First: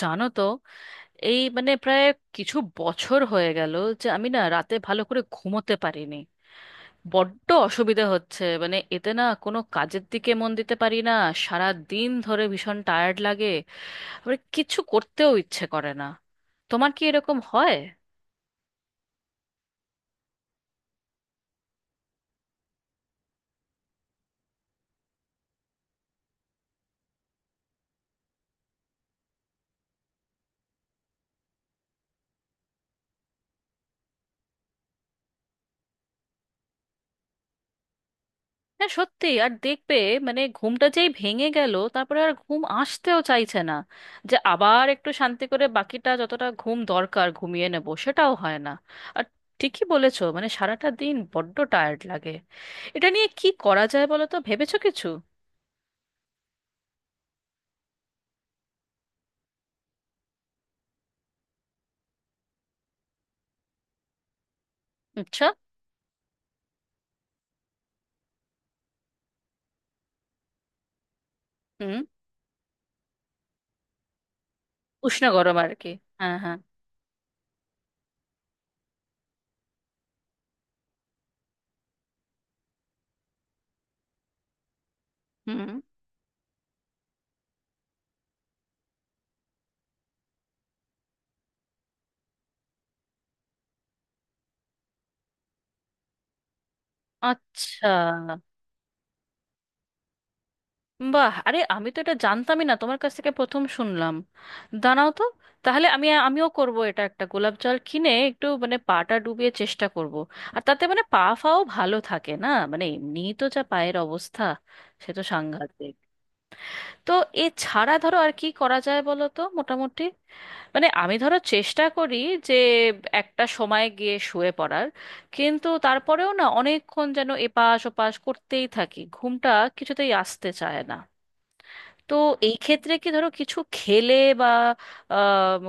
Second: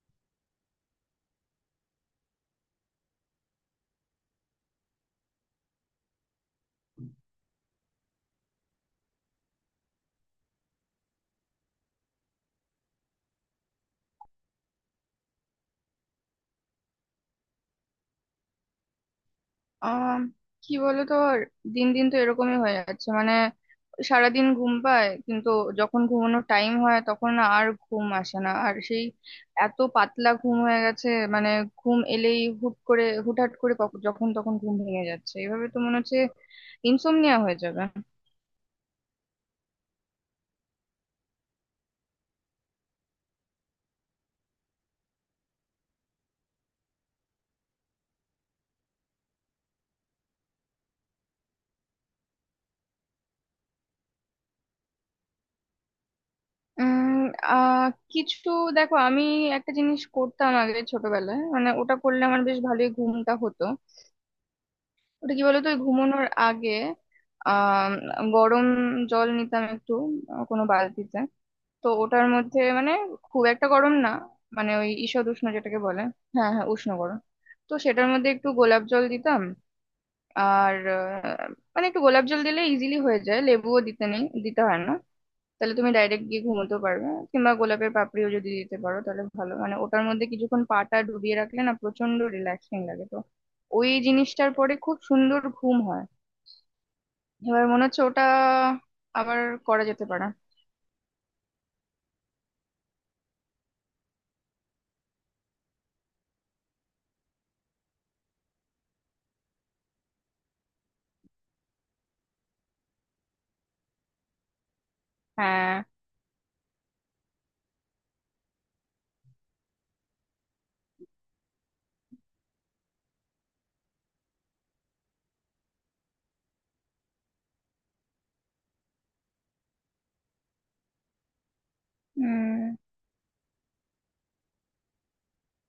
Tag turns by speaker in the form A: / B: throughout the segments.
A: জানো তো, এই মানে প্রায় কিছু বছর হয়ে গেল যে আমি না রাতে ভালো করে ঘুমোতে পারিনি। বড্ড অসুবিধা হচ্ছে, মানে এতে না কোনো কাজের দিকে মন দিতে পারি না। সারা দিন ধরে ভীষণ টায়ার্ড লাগে, আবার কিছু করতেও ইচ্ছে করে না। তোমার কি এরকম হয়?
B: আহ কি বলতো, দিন দিন তো এরকমই হয়ে যাচ্ছে। মানে সারাদিন ঘুম পায়, কিন্তু যখন ঘুমানোর টাইম হয় তখন না আর ঘুম আসে না, আর সেই এত পাতলা ঘুম হয়ে গেছে। মানে ঘুম এলেই হুট করে হুটহাট করে যখন তখন ঘুম ভেঙে যাচ্ছে। এভাবে তো মনে হচ্ছে ইনসোমনিয়া হয়ে যাবে।
A: হ্যাঁ, সত্যি। আর দেখবে, মানে ঘুমটা যেই ভেঙে গেল তারপরে আর ঘুম আসতেও চাইছে না, যে আবার একটু শান্তি করে বাকিটা যতটা ঘুম দরকার ঘুমিয়ে নেব, সেটাও হয় না। আর ঠিকই বলেছো, মানে সারাটা দিন বড্ড টায়ার্ড লাগে। এটা নিয়ে কি করা যায় বলো তো, ভেবেছো কিছু?
B: উম আহ কিছু দেখো, আমি একটা জিনিস করতাম আগে ছোটবেলায়, মানে ওটা করলে আমার বেশ ভালোই ঘুমটা হতো। ওটা কি
A: আচ্ছা।
B: বলতো, ওই ঘুমানোর আগে আহ গরম জল নিতাম একটু, কোনো বালতিতে। তো
A: হুম।
B: ওটার মধ্যে মানে খুব একটা গরম না, মানে ওই
A: উষ্ণ
B: ঈষৎ উষ্ণ
A: গরম আর
B: যেটাকে
A: কি।
B: বলে।
A: হ্যাঁ,
B: হ্যাঁ,
A: হ্যাঁ।
B: হ্যাঁ, উষ্ণ গরম। তো সেটার মধ্যে একটু গোলাপ জল দিতাম। আর মানে একটু গোলাপ জল দিলে ইজিলি হয়ে যায়, লেবুও দিতে নেই, দিতে হয় না।
A: হুম।
B: তাহলে তুমি ডাইরেক্ট গিয়ে ঘুমোতে পারবে। কিংবা গোলাপের পাপড়িও যদি দিতে পারো তাহলে ভালো, মানে ওটার মধ্যে কিছুক্ষণ পাটা ডুবিয়ে রাখলে না প্রচন্ড রিল্যাক্সিং লাগে, তো ওই জিনিসটার পরে খুব সুন্দর ঘুম হয়। এবার মনে
A: আচ্ছা।
B: হচ্ছে ওটা আবার করা যেতে পারে।
A: বাহ, আরে আমি তো এটা জানতামই না, তোমার কাছ থেকে প্রথম শুনলাম। দাঁড়াও তো। তাহলে আমিও করব এটা, একটা গোলাপ জল কিনে একটু মানে পাটা ডুবিয়ে চেষ্টা করব। আর তাতে মানে পা ফাও ভালো থাকে না, মানে এমনি তো যা পায়ের অবস্থা, সে তো
B: হ্যাঁ।
A: সাংঘাতিক। তো এছাড়া ধরো আর কি করা যায় বলো তো মোটামুটি, মানে আমি ধরো চেষ্টা করি যে একটা সময় গিয়ে শুয়ে পড়ার, কিন্তু তারপরেও না অনেকক্ষণ যেন এপাশ ওপাশ করতেই থাকি, ঘুমটা কিছুতেই আসতে চায় না। তো এই
B: উম
A: ক্ষেত্রে কি ধরো কিছু খেলে বা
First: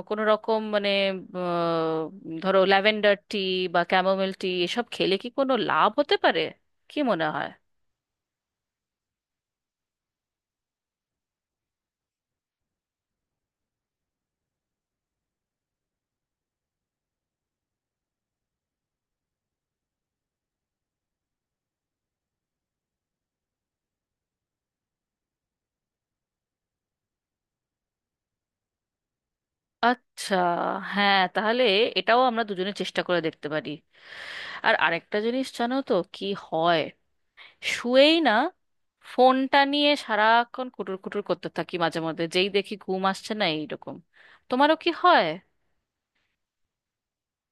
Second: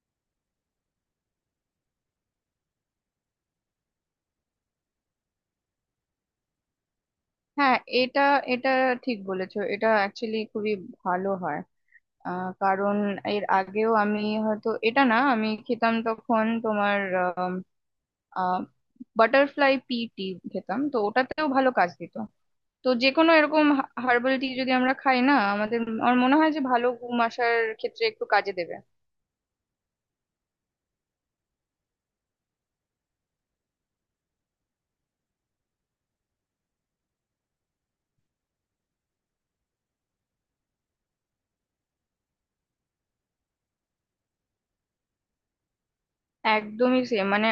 A: কোনো রকম মানে ধরো ল্যাভেন্ডার টি বা ক্যামোমেল টি এসব খেলে কি কোনো লাভ হতে পারে, কি মনে হয়?
B: হ্যাঁ, এটা এটা ঠিক বলেছো, এটা অ্যাকচুয়ালি খুবই ভালো হয়। কারণ এর আগেও আমি, হয়তো এটা না, আমি খেতাম তখন তোমার বাটারফ্লাই পি টি, খেতাম তো ওটাতেও ভালো কাজ দিত। তো যে কোনো এরকম হার্বাল টি যদি আমরা খাই না আমাদের, আমার মনে হয় যে ভালো ঘুম আসার ক্ষেত্রে একটু কাজে দেবে।
A: আচ্ছা। হ্যাঁ, তাহলে এটাও আমরা দুজনে চেষ্টা করে দেখতে পারি। আর আরেকটা জিনিস জানো তো কি হয়, শুয়েই না ফোনটা নিয়ে সারাক্ষণ কুটুর কুটুর করতে থাকি মাঝে মধ্যে, যেই দেখি ঘুম আসছে না এইরকম। তোমারও কি হয়?
B: একদমই সেম। মানে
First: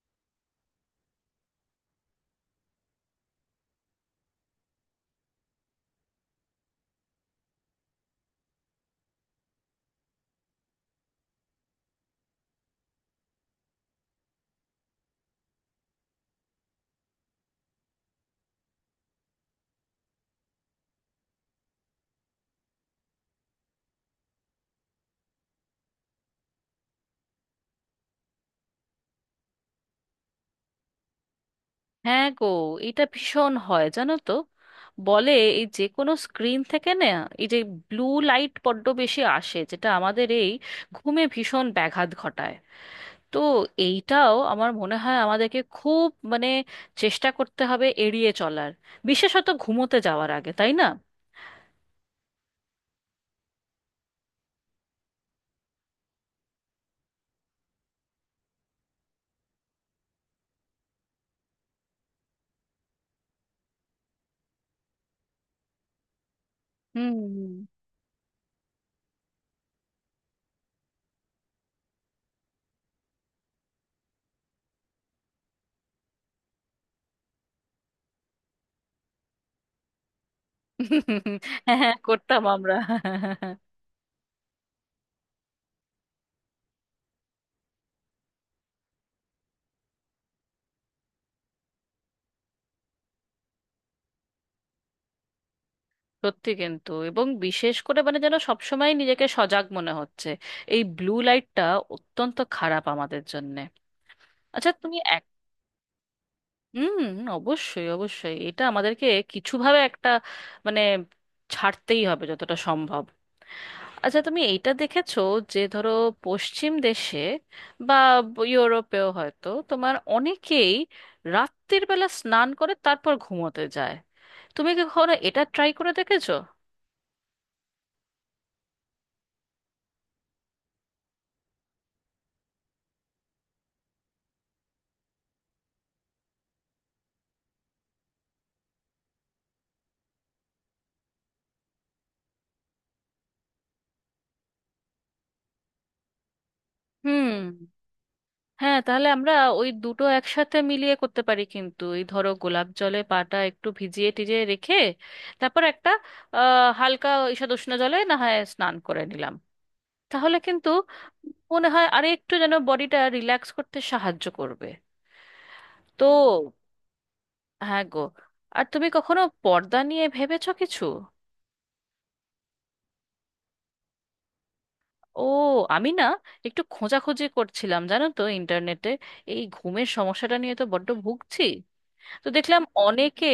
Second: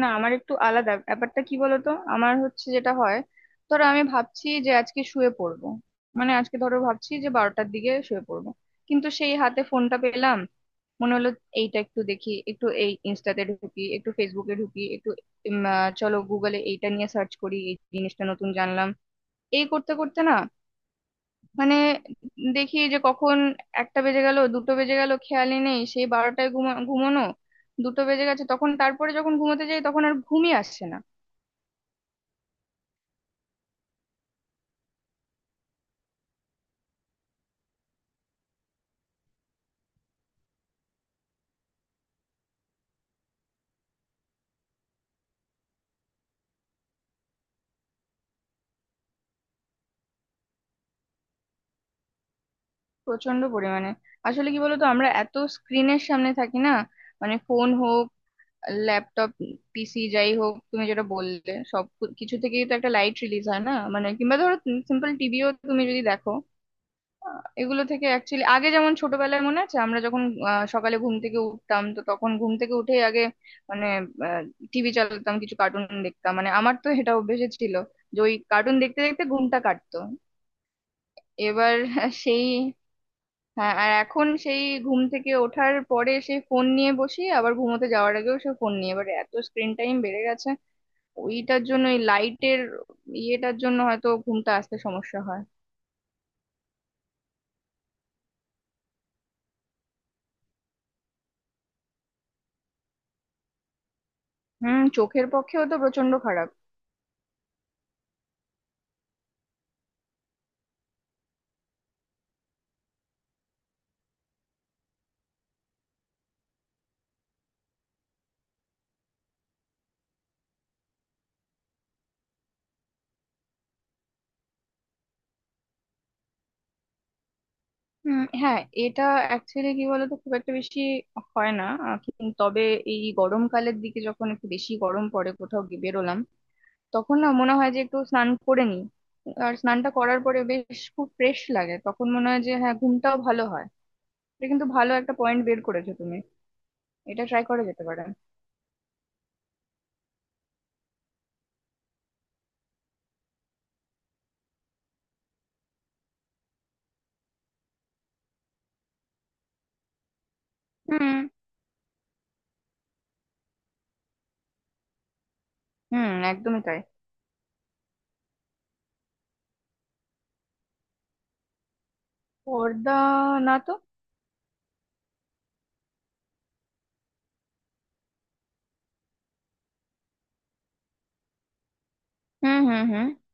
B: না, আমার একটু আলাদা ব্যাপারটা, কি বলতো, আমার হচ্ছে যেটা হয়, ধরো আমি ভাবছি যে আজকে শুয়ে পড়বো, মানে আজকে ধরো ভাবছি যে 12টার দিকে শুয়ে পড়বো। কিন্তু সেই হাতে ফোনটা পেলাম, মনে হলো এইটা একটু দেখি, একটু এই ইনস্টাতে ঢুকি, একটু ফেসবুকে ঢুকি, একটু চলো গুগলে এইটা নিয়ে সার্চ করি, এই জিনিসটা নতুন জানলাম। এই করতে করতে না, মানে দেখি যে কখন 1টা বেজে গেল, 2টো বেজে গেল, খেয়ালই নেই। সেই 12টায় ঘুমোনো, 2টো বেজে গেছে তখন। তারপরে যখন ঘুমোতে যাই তখন আর ঘুমই আসছে না।
A: হ্যাঁ গো, এটা ভীষণ হয় জানো তো। বলে এই যে কোনো স্ক্রিন থেকে না, এই যে ব্লু লাইট বড্ড বেশি আসে, যেটা আমাদের এই ঘুমে ভীষণ ব্যাঘাত ঘটায়। তো এইটাও আমার মনে হয় আমাদেরকে খুব মানে চেষ্টা করতে হবে এড়িয়ে চলার, বিশেষত ঘুমোতে যাওয়ার আগে, তাই না?
B: প্রচন্ড পরিমাণে। আসলে কি বলতো, আমরা এত স্ক্রিনের সামনে থাকি না, মানে ফোন হোক, ল্যাপটপ, পিসি, যাই হোক, তুমি যেটা বললে সব কিছু থেকেই তো একটা লাইট রিলিজ হয় না, মানে কিংবা ধরো সিম্পল টিভিও তুমি যদি দেখো,
A: হুম।
B: এগুলো থেকে অ্যাকচুয়ালি। আগে যেমন ছোটবেলায় মনে আছে, আমরা যখন সকালে ঘুম থেকে উঠতাম, তো তখন ঘুম থেকে উঠেই আগে মানে টিভি চালাতাম, কিছু কার্টুন দেখতাম, মানে আমার তো এটা অভ্যেস ছিল যে ওই কার্টুন দেখতে দেখতে ঘুমটা কাটতো।
A: হুম।
B: এবার
A: হ্যাঁ, করতাম
B: সেই,
A: আমরা।
B: হ্যাঁ, আর এখন সেই ঘুম থেকে ওঠার পরে সেই ফোন নিয়ে বসি, আবার ঘুমোতে যাওয়ার আগেও সেই ফোন নিয়ে। এবার এত স্ক্রিন টাইম বেড়ে গেছে, ওইটার জন্য ওই লাইটের ইয়েটার জন্য হয়তো ঘুমটা আসতে সমস্যা হয়।
A: সত্যি, কিন্তু এবং বিশেষ করে মানে যেন সবসময় নিজেকে সজাগ মনে হচ্ছে। এই ব্লু লাইটটা অত্যন্ত খারাপ আমাদের জন্য। আচ্ছা, তুমি এক।
B: চোখের পক্ষেও তো প্রচন্ড খারাপ।
A: হুম। অবশ্যই, অবশ্যই এটা আমাদেরকে কিছুভাবে একটা মানে ছাড়তেই হবে যতটা সম্ভব। আচ্ছা, তুমি এইটা দেখেছো যে ধরো পশ্চিম দেশে বা ইউরোপেও হয়তো তোমার অনেকেই রাত্রির বেলা স্নান করে তারপর ঘুমোতে যায়, তুমি কি কখনো এটা ট্রাই করে দেখেছো?
B: হ্যাঁ, এটা অ্যাকচুয়ালি কি বলতো খুব একটা বেশি হয় না, কিন্তু তবে এই গরমকালের দিকে যখন একটু বেশি গরম পড়ে, কোথাও গিয়ে বেরোলাম, তখন না মনে হয় যে একটু স্নান করে নিই। আর স্নানটা করার পরে বেশ খুব ফ্রেশ লাগে, তখন মনে হয় যে হ্যাঁ, ঘুমটাও ভালো হয়। এটা কিন্তু ভালো একটা পয়েন্ট বের করেছো তুমি। এটা
A: হুম।
B: ট্রাই করা যেতে পারে।
A: হ্যাঁ, তাহলে আমরা ওই দুটো একসাথে মিলিয়ে করতে পারি, কিন্তু এই ধরো গোলাপ জলে পাটা একটু ভিজিয়ে টিজিয়ে রেখে তারপর একটা হালকা ঈষদুষ্ণ জলে না হয় স্নান করে নিলাম, তাহলে কিন্তু
B: হুম,
A: মনে হয় আরে একটু যেন বডিটা রিল্যাক্স করতে সাহায্য করবে। তো
B: হুম, একদমই তাই।
A: হ্যাঁ গো, আর তুমি কখনো পর্দা নিয়ে ভেবেছো কিছু?
B: পর্দা? না তো।
A: ও, আমি না একটু খোঁজাখুঁজি করছিলাম জানো তো ইন্টারনেটে, এই ঘুমের সমস্যাটা নিয়ে তো বড্ড ভুগছি। তো
B: হুম,
A: দেখলাম
B: হুম, হুম।
A: অনেকে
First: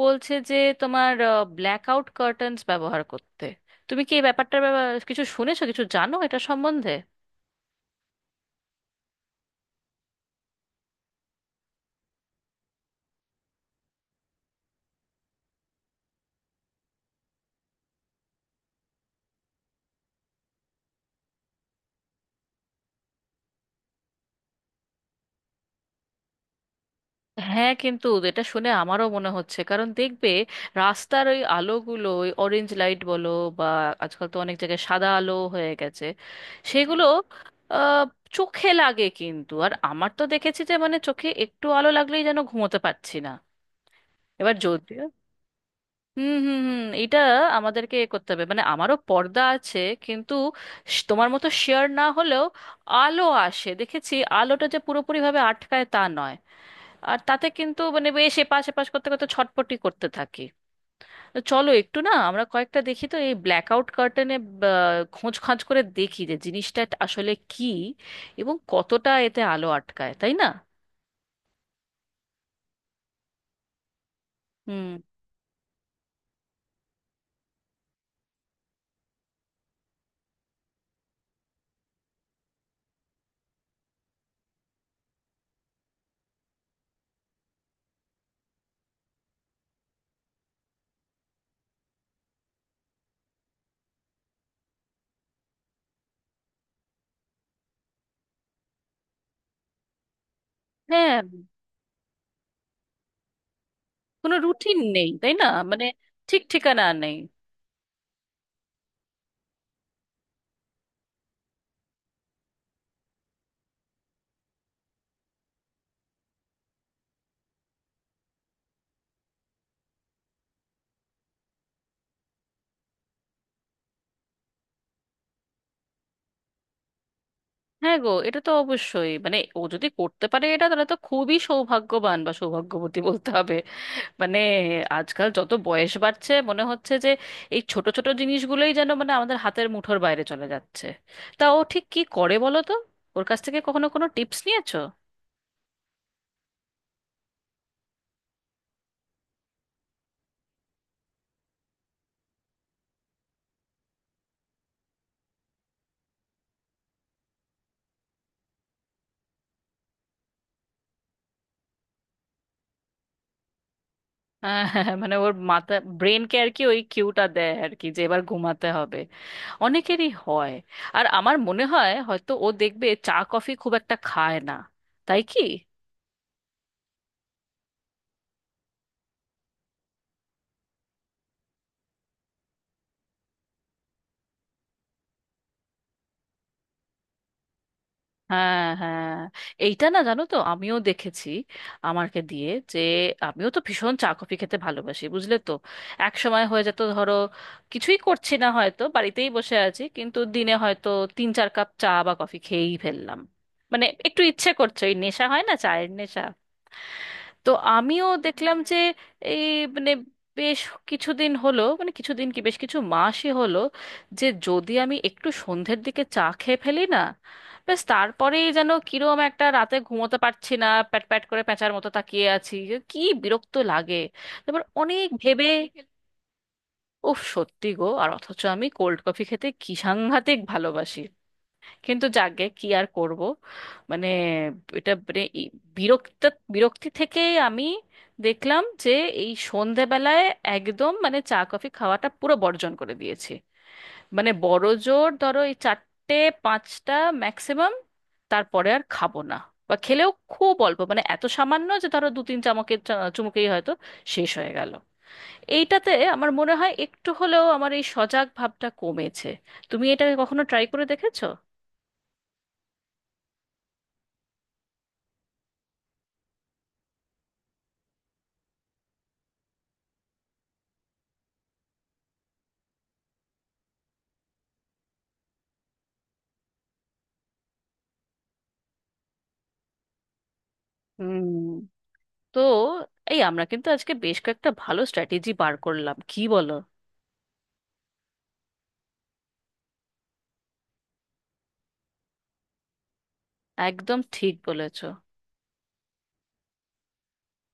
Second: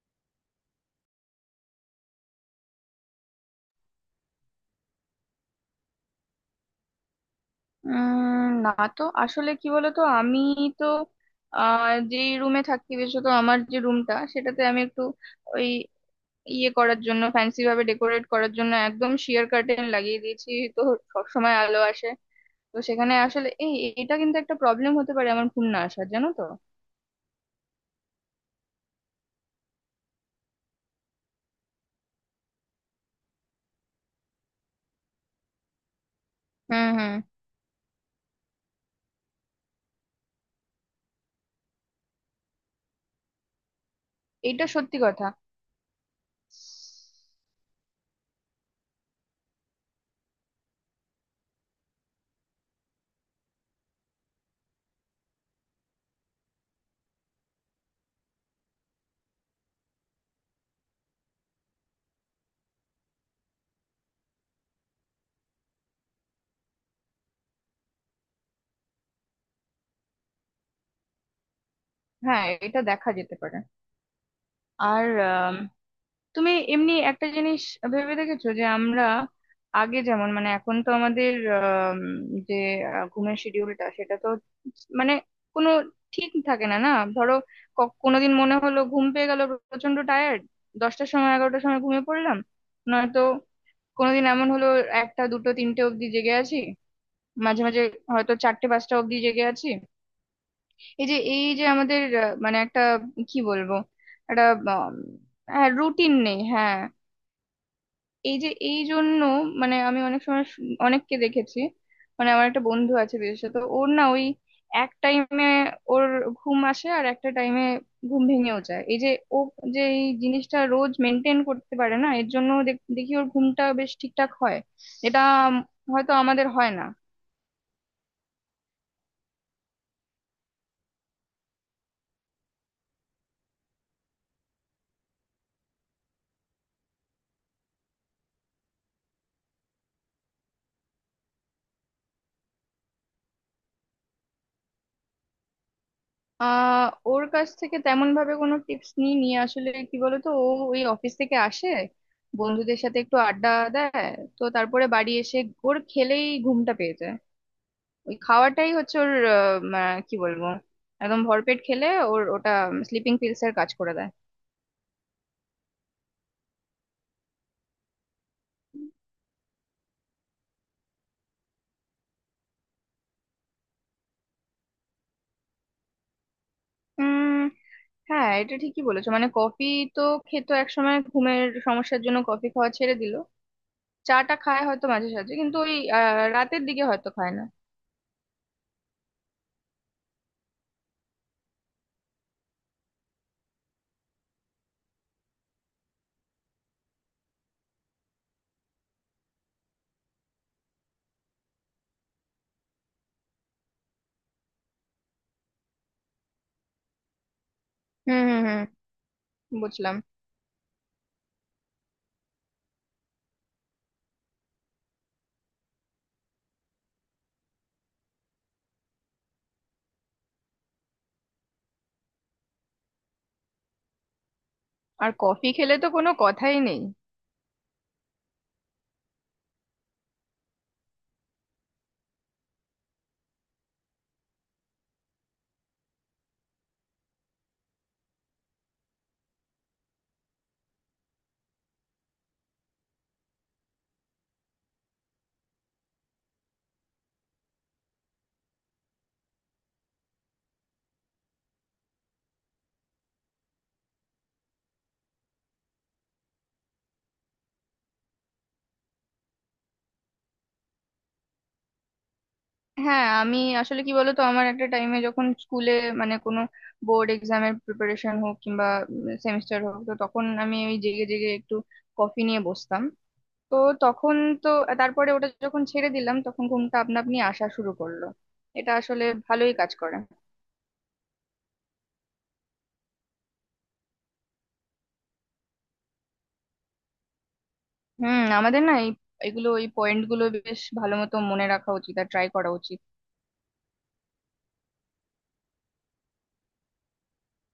A: বলছে যে তোমার ব্ল্যাকআউট কার্টেন্স ব্যবহার করতে। তুমি কি এই কিছু শুনেছো, কিছু জানো এটা সম্বন্ধে?
B: না তো, আসলে কি বলতো, আমি তো যে রুমে থাকি, বিশেষত আমার যে রুমটা সেটাতে আমি একটু ওই ইয়ে করার জন্য, ফ্যান্সি ভাবে ডেকোরেট করার জন্য একদম শিয়ার কার্টেন লাগিয়ে দিয়েছি। তো সবসময় আলো আসে, তো সেখানে আসলে এই, এটা কিন্তু একটা প্রবলেম হতে পারে আমার ঘুম না আসার, জানো তো।
A: হ্যাঁ, কিন্তু এটা শুনে আমারও মনে হচ্ছে, কারণ দেখবে রাস্তার ওই আলোগুলো, ওই অরেঞ্জ লাইট বলো বা আজকাল তো অনেক জায়গায় সাদা আলো হয়ে গেছে,
B: হুম,
A: সেগুলো
B: হুম,
A: আহ, চোখে লাগে কিন্তু। আর আমার তো দেখেছি যে মানে চোখে একটু আলো লাগলেই যেন ঘুমোতে পারছি না। এবার
B: এটা সত্যি
A: যদিও
B: কথা।
A: হুম হুম হুম, এটা আমাদেরকে এ করতে হবে, মানে আমারও পর্দা আছে কিন্তু তোমার মতো শেয়ার না হলেও আলো আসে দেখেছি, আলোটা যে পুরোপুরি ভাবে আটকায় তা নয়। আর তাতে কিন্তু মানে বেশ এপাশ এপাশ করতে করতে ছটপটি করতে থাকি। তো চলো একটু না আমরা কয়েকটা দেখি তো এই ব্ল্যাক আউট কার্টেনে, খোঁজ খাঁজ করে দেখি যে জিনিসটা আসলে কি এবং কতটা এতে আলো আটকায়, তাই না?
B: হ্যাঁ এটা দেখা যেতে পারে।
A: হুম।
B: আর তুমি এমনি একটা জিনিস ভেবে দেখেছো যে আমরা আগে যেমন, মানে এখন তো আমাদের যে ঘুমের শিডিউলটা সেটা তো মানে কোনো ঠিক থাকে না না। ধরো কোনোদিন মনে হলো ঘুম পেয়ে গেল, প্রচন্ড টায়ার্ড, 10টার সময়, 11টার সময় ঘুমিয়ে পড়লাম। নয়তো কোনোদিন এমন হলো 1টা 2টো 3টে অবধি জেগে আছি, মাঝে মাঝে হয়তো 4টে 5টা অবধি জেগে আছি। এই যে,
A: হ্যাঁ।
B: এই যে আমাদের মানে একটা কি বলবো,
A: কোনো
B: একটা
A: রুটিন নেই তাই না, মানে
B: রুটিন নেই,
A: ঠিক
B: হ্যাঁ।
A: ঠিকানা নেই।
B: এই যে এই জন্য, মানে আমি অনেক সময় অনেককে দেখেছি, মানে আমার একটা বন্ধু আছে, বিশেষত ওর না, ওই এক টাইমে ওর ঘুম আসে আর একটা টাইমে ঘুম ভেঙেও যায়। এই যে ও, যে এই জিনিসটা রোজ মেনটেন করতে পারে না, এর জন্য দেখি ওর ঘুমটা বেশ ঠিকঠাক হয়। যেটা উম, হয়তো আমাদের হয় না।
A: হ্যাঁ গো, এটা তো অবশ্যই, মানে ও যদি করতে পারে এটা তাহলে তো খুবই সৌভাগ্যবান বা সৌভাগ্যবতী বলতে হবে। মানে আজকাল যত বয়স বাড়ছে মনে হচ্ছে যে এই ছোট ছোট জিনিসগুলোই যেন মানে আমাদের হাতের মুঠোর বাইরে চলে যাচ্ছে। তা ও ঠিক কি করে বলো তো, ওর কাছ থেকে কখনো কোনো টিপস নিয়েছো?
B: আহ ওর কাছ থেকে তেমন ভাবে কোনো টিপস নিই, নিয়ে আসলে কি বলতো, ও ওই অফিস থেকে আসে, বন্ধুদের সাথে একটু আড্ডা দেয়, তো তারপরে বাড়ি এসে ঘোর খেলেই ঘুমটা পেয়ে যায়। ওই খাওয়াটাই হচ্ছে ওর কি বলবো, একদম ভরপেট খেলে ওর ওটা স্লিপিং পিলস এর কাজ করে দেয়।
A: হ্যাঁ, হ্যাঁ, হ্যাঁ, মানে ওর ব্রেনকে আর কি ওই কিউটা দেয় আর কি, যে এবার ঘুমাতে হবে, অনেকেরই হয়। আর আমার মনে হয় হয়তো ও দেখবে চা কফি খুব একটা খায় না, তাই কি?
B: উম হ্যাঁ, এটা ঠিকই বলেছো, মানে কফি তো খেতো একসময়, ঘুমের সমস্যার জন্য কফি খাওয়া ছেড়ে দিল। চাটা খায় হয়তো মাঝে সাঝে, কিন্তু ওই রাতের দিকে হয়তো খায় না।
A: হ্যাঁ, হ্যাঁ, এইটা না জানো তো আমিও দেখেছি আমারকে দিয়ে, যে আমিও তো ভীষণ চা কফি খেতে ভালোবাসি বুঝলে তো। এক সময় হয়ে যেত ধরো, কিছুই করছি না হয়তো বাড়িতেই বসে আছি কিন্তু দিনে হয়তো তিন চার কাপ চা বা কফি খেয়েই ফেললাম। মানে একটু ইচ্ছে করছে, ওই নেশা হয় না চায়ের নেশা। তো আমিও
B: হুম, হুম,
A: দেখলাম যে
B: হুম,
A: এই মানে
B: বুঝলাম।
A: বেশ কিছুদিন হলো, মানে কিছুদিন কি বেশ কিছু মাসই হলো, যে যদি আমি একটু সন্ধ্যের দিকে চা খেয়ে ফেলি না, ব্যাস তারপরেই যেন কিরম একটা রাতে ঘুমোতে পারছি না, প্যাট প্যাট করে প্যাঁচার মতো তাকিয়ে আছি, যে কি বিরক্ত লাগে। তারপর অনেক
B: আর
A: ভেবে,
B: কফি খেলে তো কোনো কথাই নেই।
A: উফ সত্যি গো, আর অথচ আমি কোল্ড কফি খেতে কি সাংঘাতিক ভালোবাসি, কিন্তু যাকগে কি আর করব। মানে এটা মানে এই বিরক্ত বিরক্তি থেকেই আমি দেখলাম যে এই সন্ধেবেলায় একদম মানে চা কফি খাওয়াটা পুরো বর্জন করে দিয়েছি। মানে বড় জোর ধরো এই চারটে পাঁচটা ম্যাক্সিমাম, তারপরে আর খাবো না। বা খেলেও খুব অল্প, মানে এত সামান্য যে ধরো দু তিন চুমুকেই হয়তো শেষ হয়ে গেল। এইটাতে আমার মনে হয় একটু হলেও আমার এই সজাগ ভাবটা কমেছে। তুমি এটা কখনো ট্রাই করে দেখেছো?
B: হ্যাঁ, আমি আসলে কি বলতো, আমার একটা টাইমে যখন স্কুলে, মানে কোনো বোর্ড এক্সামের প্রিপারেশন হোক কিংবা সেমিস্টার হোক, তো তখন আমি ওই জেগে জেগে একটু কফি নিয়ে বসতাম। তো তখন, তো তারপরে ওটা যখন ছেড়ে দিলাম তখন ঘুমটা আপনা আপনি আসা শুরু করলো। এটা আসলে ভালোই কাজ করে।
A: হুম। তো এই আমরা কিন্তু আজকে বেশ কয়েকটা ভালো স্ট্র্যাটেজি বার করলাম, কি বলো?
B: হুম, আমাদের না এই এগুলো, এই পয়েন্ট গুলো বেশ ভালো মতো মনে রাখা উচিত আর ট্রাই করা উচিত।
A: একদম ঠিক বলেছো।